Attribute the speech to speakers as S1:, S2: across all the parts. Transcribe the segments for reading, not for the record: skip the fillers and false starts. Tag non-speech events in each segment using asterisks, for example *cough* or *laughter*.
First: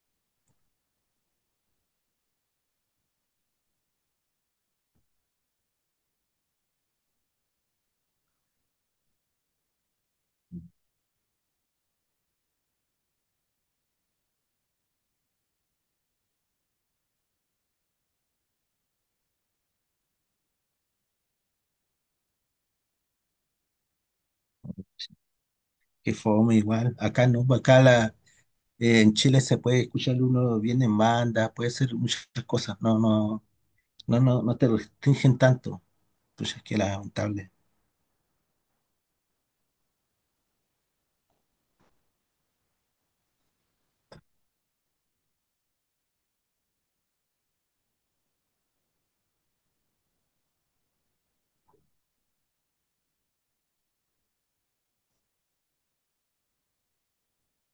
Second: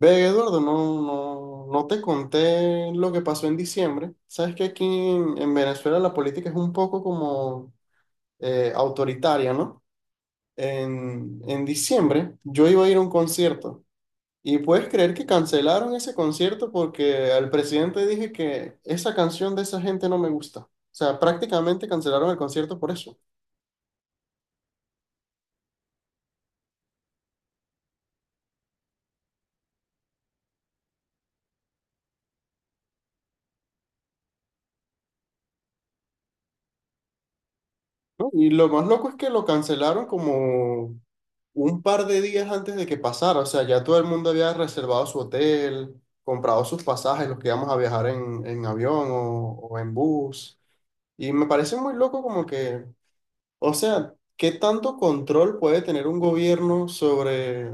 S1: Ve, Eduardo, no te conté lo que pasó en diciembre. Sabes que aquí en Venezuela la política es un poco como autoritaria, ¿no? En diciembre yo iba a ir a un concierto y puedes creer que cancelaron ese concierto porque al presidente dije que esa canción de esa gente no me gusta. O sea, prácticamente cancelaron el concierto por eso,
S2: Que fome igual. Acá no, acá la, en Chile se puede escuchar uno bien en banda, puede ser muchas cosas. No, no te restringen tanto. Pues es que lamentable.
S1: ¿no? Y lo más loco es que lo cancelaron como un par de días antes de que pasara, o sea, ya todo el mundo había reservado su hotel, comprado sus pasajes, los que íbamos a viajar en avión o en bus. Y me parece muy loco como que, o sea, ¿qué tanto control puede tener un gobierno sobre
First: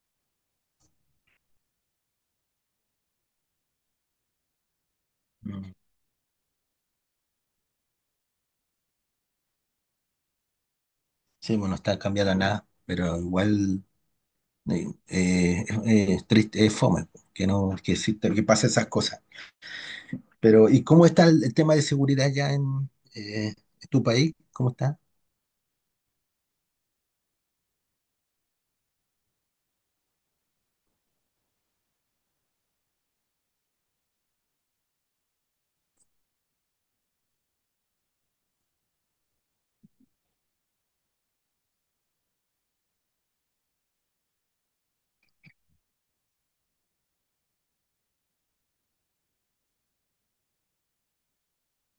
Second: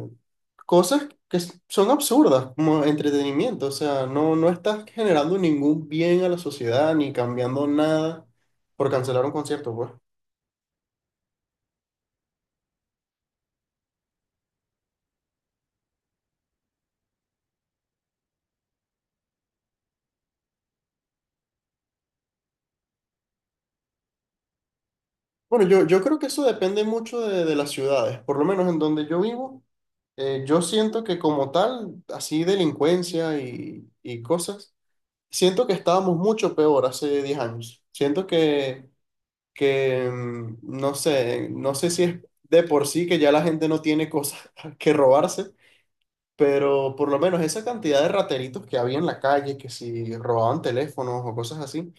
S1: cosas que son absurdas, como entretenimiento? O sea, no estás generando
S2: Mm.
S1: ningún bien a la sociedad ni cambiando nada por cancelar un concierto, pues.
S2: Sí, bueno, no está cambiada nada, pero igual es triste, es fome po, que no, que exista, que pasen esas cosas. Pero, ¿y cómo está el tema de seguridad ya en tu país? ¿Cómo está?
S1: Bueno, yo creo que eso depende mucho de las ciudades, por lo menos en donde yo vivo. Yo siento que como tal, así delincuencia y cosas, siento que estábamos mucho peor hace 10 años. Siento que, no sé, no sé si es de por sí que ya la gente no tiene cosas *laughs* que robarse, pero por lo menos esa cantidad de rateritos que había en la calle, que si robaban teléfonos o cosas así,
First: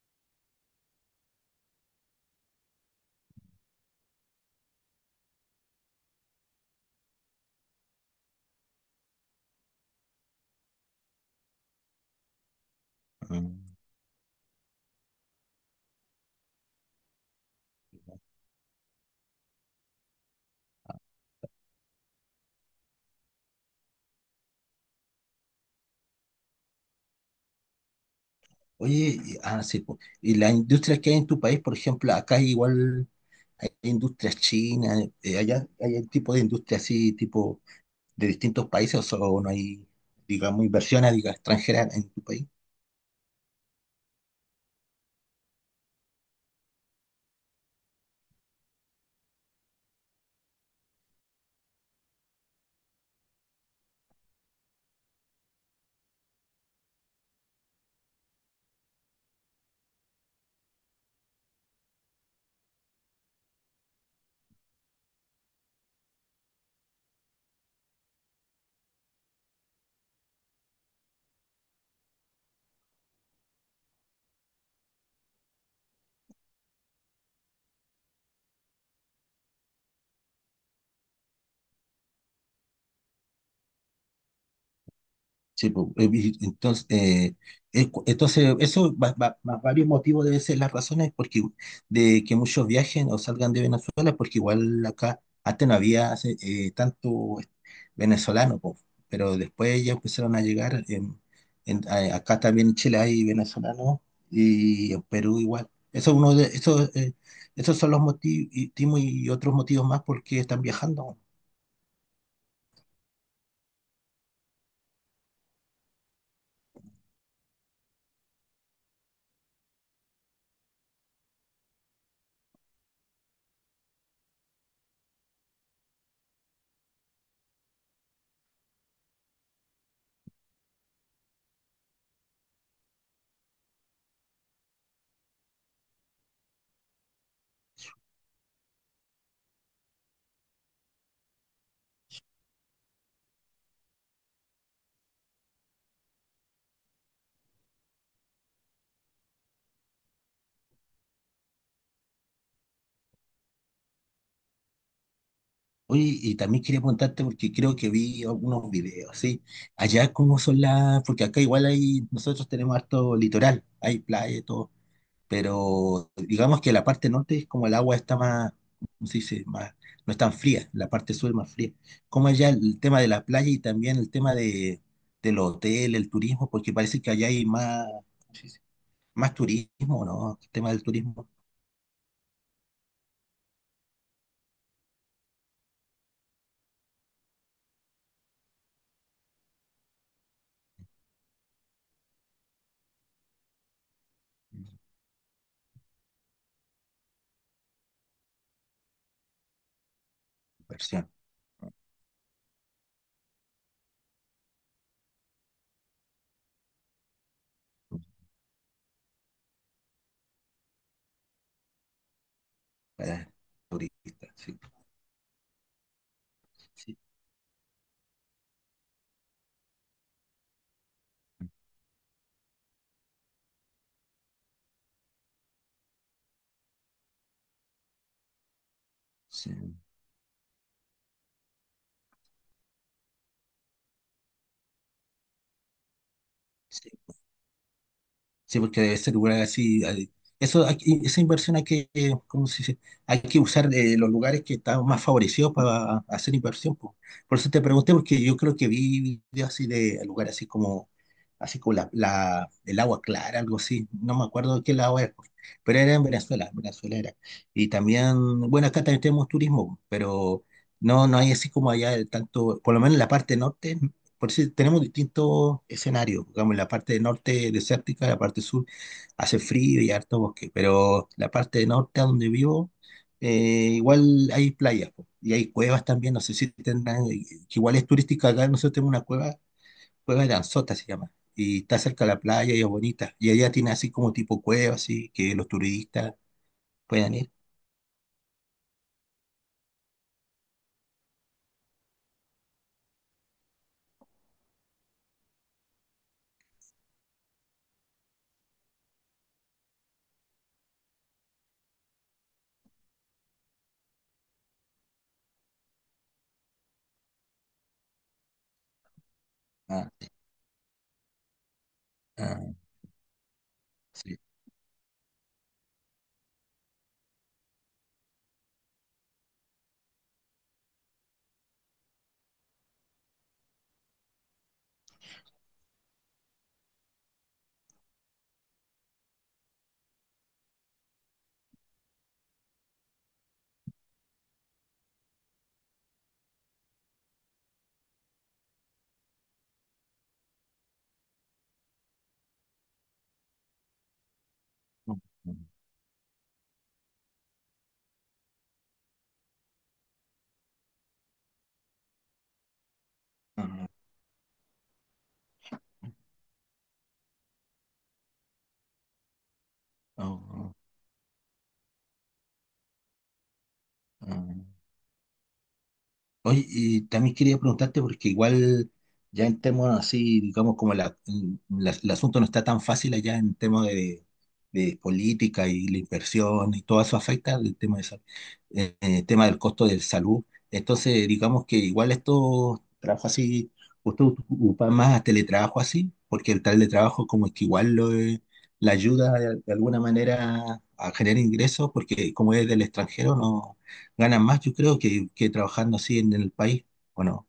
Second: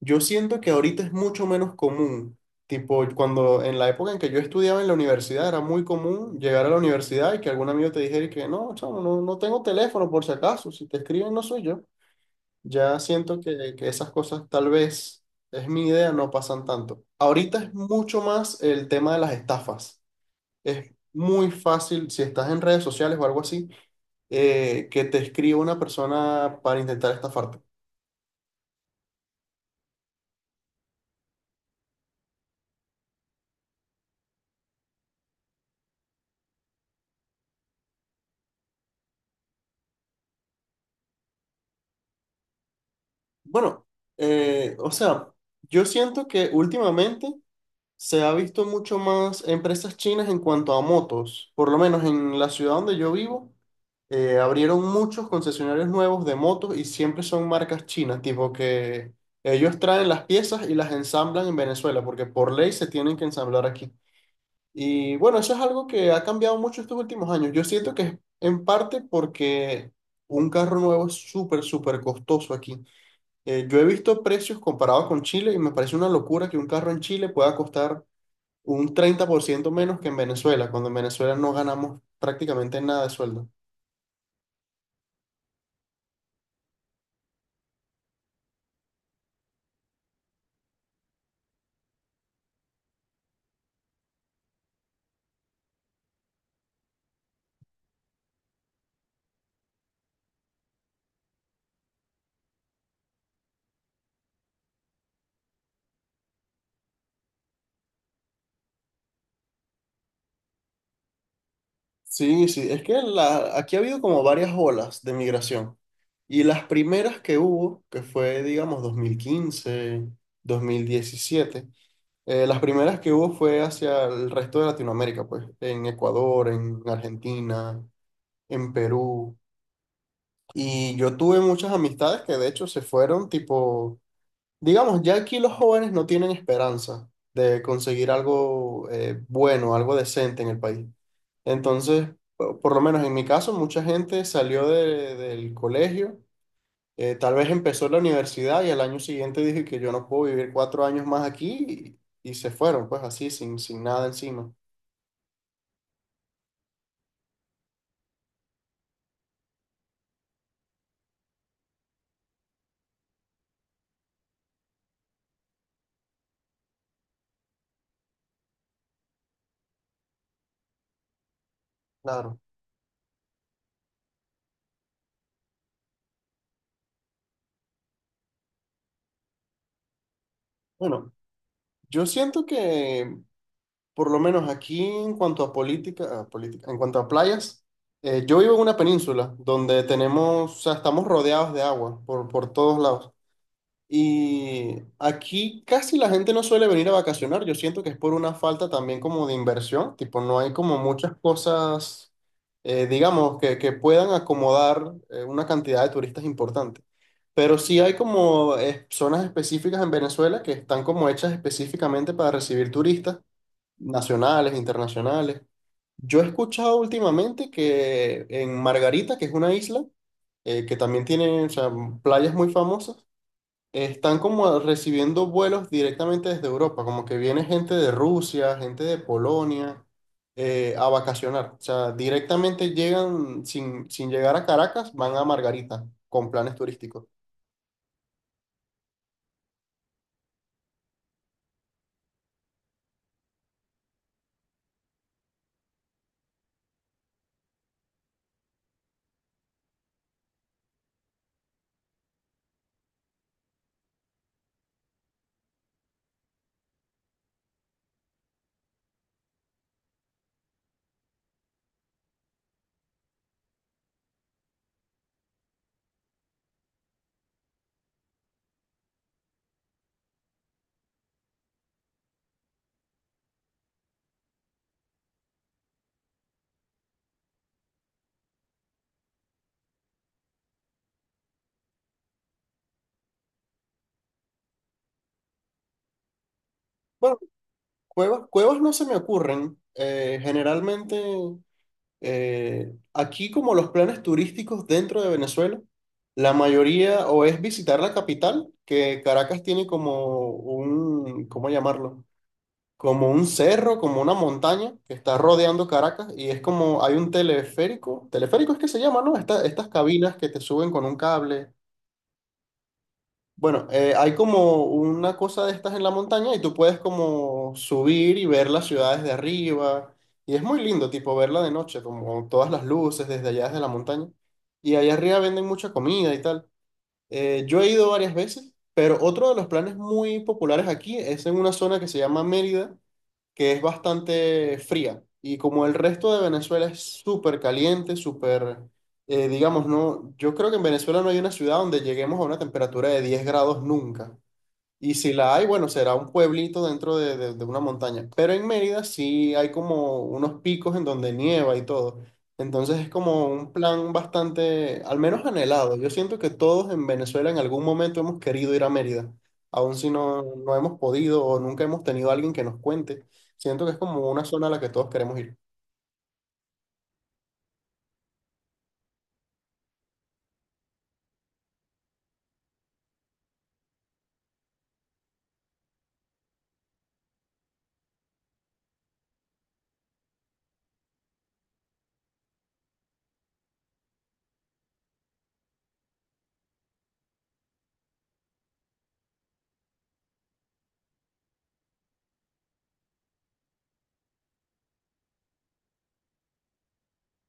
S1: yo siento que ahorita es mucho menos común. Tipo, cuando en la época en que yo estudiaba en la universidad era muy común llegar a la universidad y que algún amigo te dijera y que no, chamo, no tengo teléfono por si acaso, si te escriben no soy yo. Ya siento que,
S2: Mm.
S1: que esas cosas tal vez, es mi idea, no pasan tanto. Ahorita es mucho más el tema de las estafas. Es muy fácil, si estás en redes sociales o algo así, que te escriba una persona para intentar estafarte.
S2: Oye, sí, po. Y las industrias que hay en tu país, por ejemplo, acá hay igual hay industrias chinas, allá hay un tipo de industria así, tipo de distintos países, o, solo no hay, digamos, inversiones, diga, extranjeras en tu país.
S1: Bueno, o sea, yo siento que últimamente se ha visto mucho más empresas chinas en cuanto a motos. Por lo menos en la ciudad donde yo vivo, abrieron muchos concesionarios nuevos de motos y siempre son marcas chinas, tipo que ellos traen las piezas y las ensamblan en Venezuela, porque por ley se tienen que ensamblar aquí. Y bueno, eso es algo que ha cambiado mucho estos últimos años. Yo siento que es en parte porque un carro nuevo es súper, súper costoso aquí. Yo he visto precios comparados con Chile y me parece una locura que un carro en Chile pueda costar un 30% menos que en Venezuela, cuando en Venezuela no ganamos prácticamente nada de sueldo.
S2: Sí, po, entonces, entonces eso, varios motivos deben ser las razones porque, de que muchos viajen o salgan de Venezuela, porque igual acá antes no había hace, tanto venezolano, po, pero después ya empezaron a llegar, acá también en Chile hay venezolanos y en Perú igual. Eso es uno de, eso, esos son los motivos y otros motivos más porque están viajando.
S1: Sí, sí, es que la, aquí ha habido como varias olas de migración y las primeras que hubo, que fue digamos 2015, 2017, las primeras que hubo fue hacia el resto de Latinoamérica, pues en Ecuador, en Argentina, en Perú. Y yo tuve muchas amistades que de hecho se fueron, tipo, digamos, ya aquí los jóvenes no tienen esperanza de conseguir algo bueno, algo decente en el país. Entonces, por lo menos en mi caso, mucha gente salió del colegio, tal vez empezó la universidad y al año siguiente dije que yo no puedo vivir 4 años más aquí y se fueron, pues así, sin nada encima.
S2: Oye, y también quería preguntarte porque creo que vi algunos videos, ¿sí? Allá cómo son las, porque acá igual hay, nosotros tenemos harto litoral, hay playa y todo, pero digamos que la parte norte es como el agua está más, ¿cómo se dice? Más, no es tan fría, la parte sur es más fría. ¿Cómo
S1: Claro.
S2: allá el tema de la playa y también el tema de, del hotel, el turismo? Porque parece que allá hay más, ¿cómo se dice? Más turismo, ¿no? El tema del
S1: Bueno,
S2: turismo,
S1: yo siento que por lo menos aquí en cuanto a política, en cuanto a playas, yo vivo en una península donde tenemos, o sea, estamos rodeados de agua por todos lados. Y aquí casi la gente no suele venir a vacacionar. Yo siento que es por una falta también como de inversión, tipo no hay como
S2: inversión
S1: muchas cosas, digamos, que puedan acomodar una cantidad de turistas importante. Pero sí hay como zonas específicas en Venezuela que están como hechas específicamente para recibir turistas
S2: para turistas,
S1: nacionales,
S2: sí.
S1: internacionales. Yo he escuchado
S2: Sí,
S1: últimamente que en Margarita, que es una isla, que también tiene, o sea, playas muy famosas, están como recibiendo vuelos directamente desde Europa, como que viene gente de Rusia, gente de
S2: sí.
S1: Polonia, a vacacionar. O sea, directamente llegan, sin llegar a Caracas, van a Margarita con planes
S2: Sí.
S1: turísticos.
S2: Sí, porque debe ser lugar así. Eso, esa inversión hay que, ¿cómo se dice? Hay que usar los lugares que están más favorecidos para hacer inversión, po. Por eso te pregunté, porque yo creo que vi videos así de lugares así como la, el agua clara, algo así. No me acuerdo de qué lado es, pero era en Venezuela era. Y también, bueno, acá también tenemos turismo, pero no, no hay así como allá de tanto, por lo menos en la parte norte, por eso tenemos distintos escenarios. Digamos, en la parte del norte desértica, la parte sur hace frío y harto bosque, pero la parte del norte, a donde vivo, igual hay playas po, y hay cuevas también. No sé si tendrán, que igual es turística acá. Nosotros tenemos una cueva, Cueva de Anzota se llama, y está cerca de la playa y es bonita. Y allá tiene así como tipo cueva, así que los turistas puedan
S1: Bueno,
S2: ir.
S1: cuevas no se me ocurren. Generalmente Aquí, como los planes turísticos dentro de Venezuela, la mayoría o es visitar la capital, que Caracas tiene como un, ¿cómo llamarlo? Como un cerro, como una montaña que está rodeando Caracas y es como hay un teleférico es que se llama, ¿no? Estas
S2: Ah,
S1: cabinas que te suben con un cable.
S2: ah,
S1: Bueno, hay
S2: sí.
S1: como una cosa de estas en la montaña y tú puedes como subir y ver las ciudades de arriba. Y es muy lindo, tipo, verla de noche, como todas las luces desde allá, desde la montaña. Y allá arriba venden mucha comida y tal. Yo he ido varias veces, pero otro de los planes muy populares aquí es en una zona que se llama Mérida, que es bastante fría. Y como el resto de Venezuela es súper caliente, súper, digamos, no, yo creo que en Venezuela no hay una ciudad donde lleguemos a una temperatura de 10 grados nunca. Y si la hay, bueno, será un pueblito dentro de una montaña. Pero en Mérida sí hay como unos picos en donde nieva y todo. Entonces es como un
S2: Ah,
S1: plan bastante, al menos anhelado. Yo siento que todos en Venezuela en algún momento hemos querido ir a Mérida, aun si
S2: ah, ah,
S1: no hemos podido o nunca hemos tenido a alguien que nos cuente. Siento que es como una
S2: ah.
S1: zona a la que todos queremos ir.
S2: Oye, y también quería preguntarte, porque igual ya en temas así, digamos, como la, mm, el asunto no está tan fácil allá en temas de política y la inversión y todo eso afecta el tema de tema del costo de salud. Entonces, digamos que igual estos trabajos así, usted ocupa más a teletrabajo así, porque el teletrabajo como que igual lo, la ayuda de alguna manera a generar ingresos, porque como es del extranjero, no ganan más, yo creo, que trabajando así en el país, ¿o no?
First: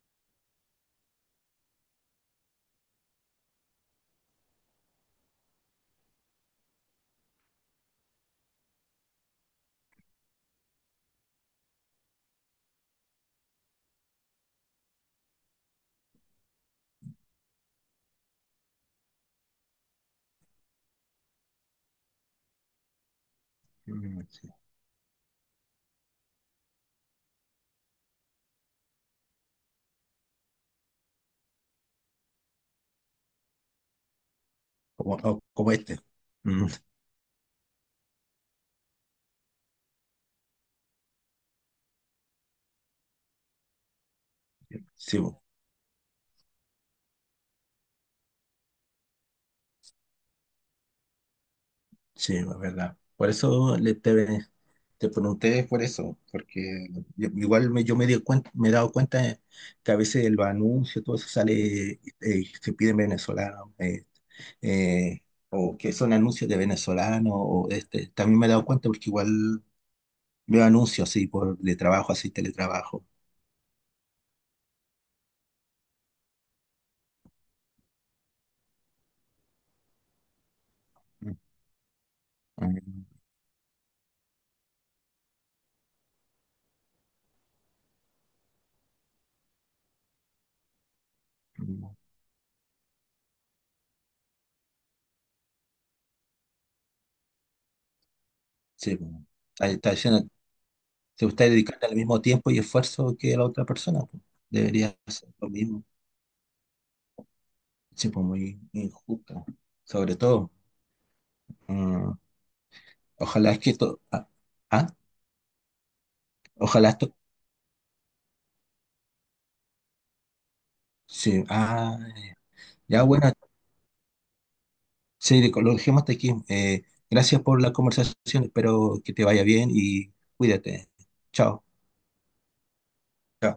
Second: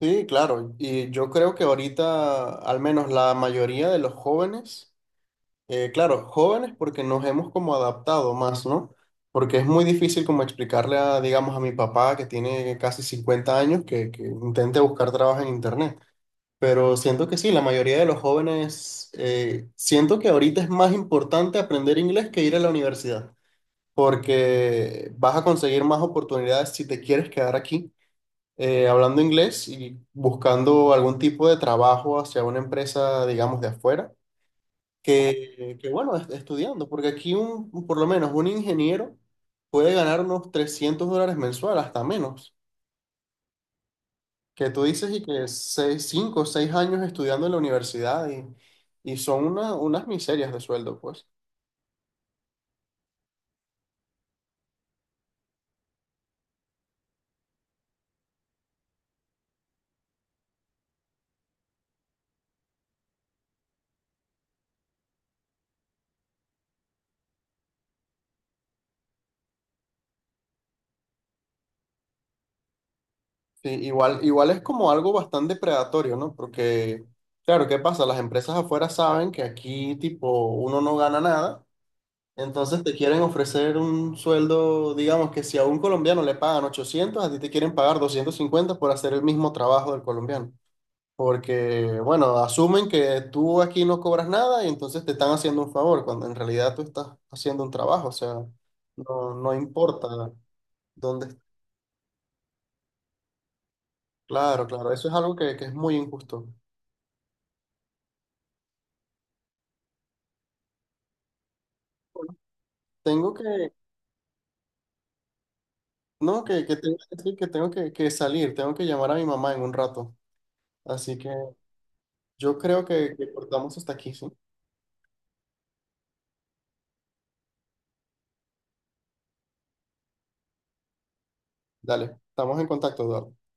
S1: Sí, claro. Y yo creo que ahorita, al menos la mayoría de los jóvenes. Claro, jóvenes porque nos hemos como adaptado más, ¿no? Porque es muy difícil como explicarle a, digamos, a mi papá que tiene casi 50 años que intente buscar trabajo en internet. Pero siento que sí, la mayoría de los jóvenes, siento que ahorita es más importante aprender inglés que ir a la universidad,
S2: Mm, sí.
S1: porque vas a conseguir más oportunidades si te quieres quedar aquí hablando inglés y buscando algún tipo de trabajo hacia una empresa, digamos, de afuera
S2: Como, como este.
S1: bueno,
S2: Mm,
S1: estudiando, porque aquí un, por lo menos un ingeniero puede ganar unos $300 mensual, hasta menos, que tú dices
S2: sí,
S1: y
S2: bo,
S1: que 6 cinco o 6 años estudiando en la universidad y son unas miserias de sueldo, pues.
S2: sí, es verdad. Por eso le, te pregunté por eso, porque igual me, yo me di cuenta, me he dado cuenta que a veces el anuncio todo eso sale, se piden venezolanos, eh, o que son anuncios de venezolanos, o este, también me he dado cuenta porque igual veo anuncios así por de trabajo, así teletrabajo.
S1: Sí, igual, igual es como algo bastante predatorio, ¿no? Porque, claro, ¿qué pasa? Las empresas afuera saben que aquí, tipo, uno no gana
S2: Mm,
S1: nada. Entonces te quieren ofrecer un sueldo, digamos que si a un colombiano le pagan 800, a ti te quieren pagar 250 por hacer el mismo trabajo del colombiano.
S2: mm.
S1: Porque, bueno, asumen que tú aquí no cobras nada y entonces te están haciendo un favor, cuando en realidad tú estás haciendo un trabajo, o sea,
S2: Sí, pues.
S1: no
S2: Ahí está
S1: importa
S2: diciendo, te
S1: dónde.
S2: gusta dedicarte al mismo tiempo y esfuerzo que la otra persona, pues.
S1: Claro, claro,
S2: Debería
S1: eso es
S2: ser
S1: algo
S2: lo
S1: que es
S2: mismo.
S1: muy injusto.
S2: Sí, pues muy injusto. Sobre todo. Mm,
S1: Tengo
S2: ojalá es que
S1: que,
S2: esto. Ah, ah,
S1: no, que
S2: ojalá
S1: tengo
S2: esto.
S1: que decir que tengo que salir, tengo que llamar a mi mamá en un rato. Así que
S2: Sí, ah,
S1: yo creo
S2: ya bueno,
S1: que cortamos hasta aquí, ¿sí?
S2: sí, lo dejemos hasta aquí. Gracias por la conversación. Espero que te vaya bien y cuídate. Chao.
S1: Dale, estamos en contacto, Eduardo.
S2: Chao.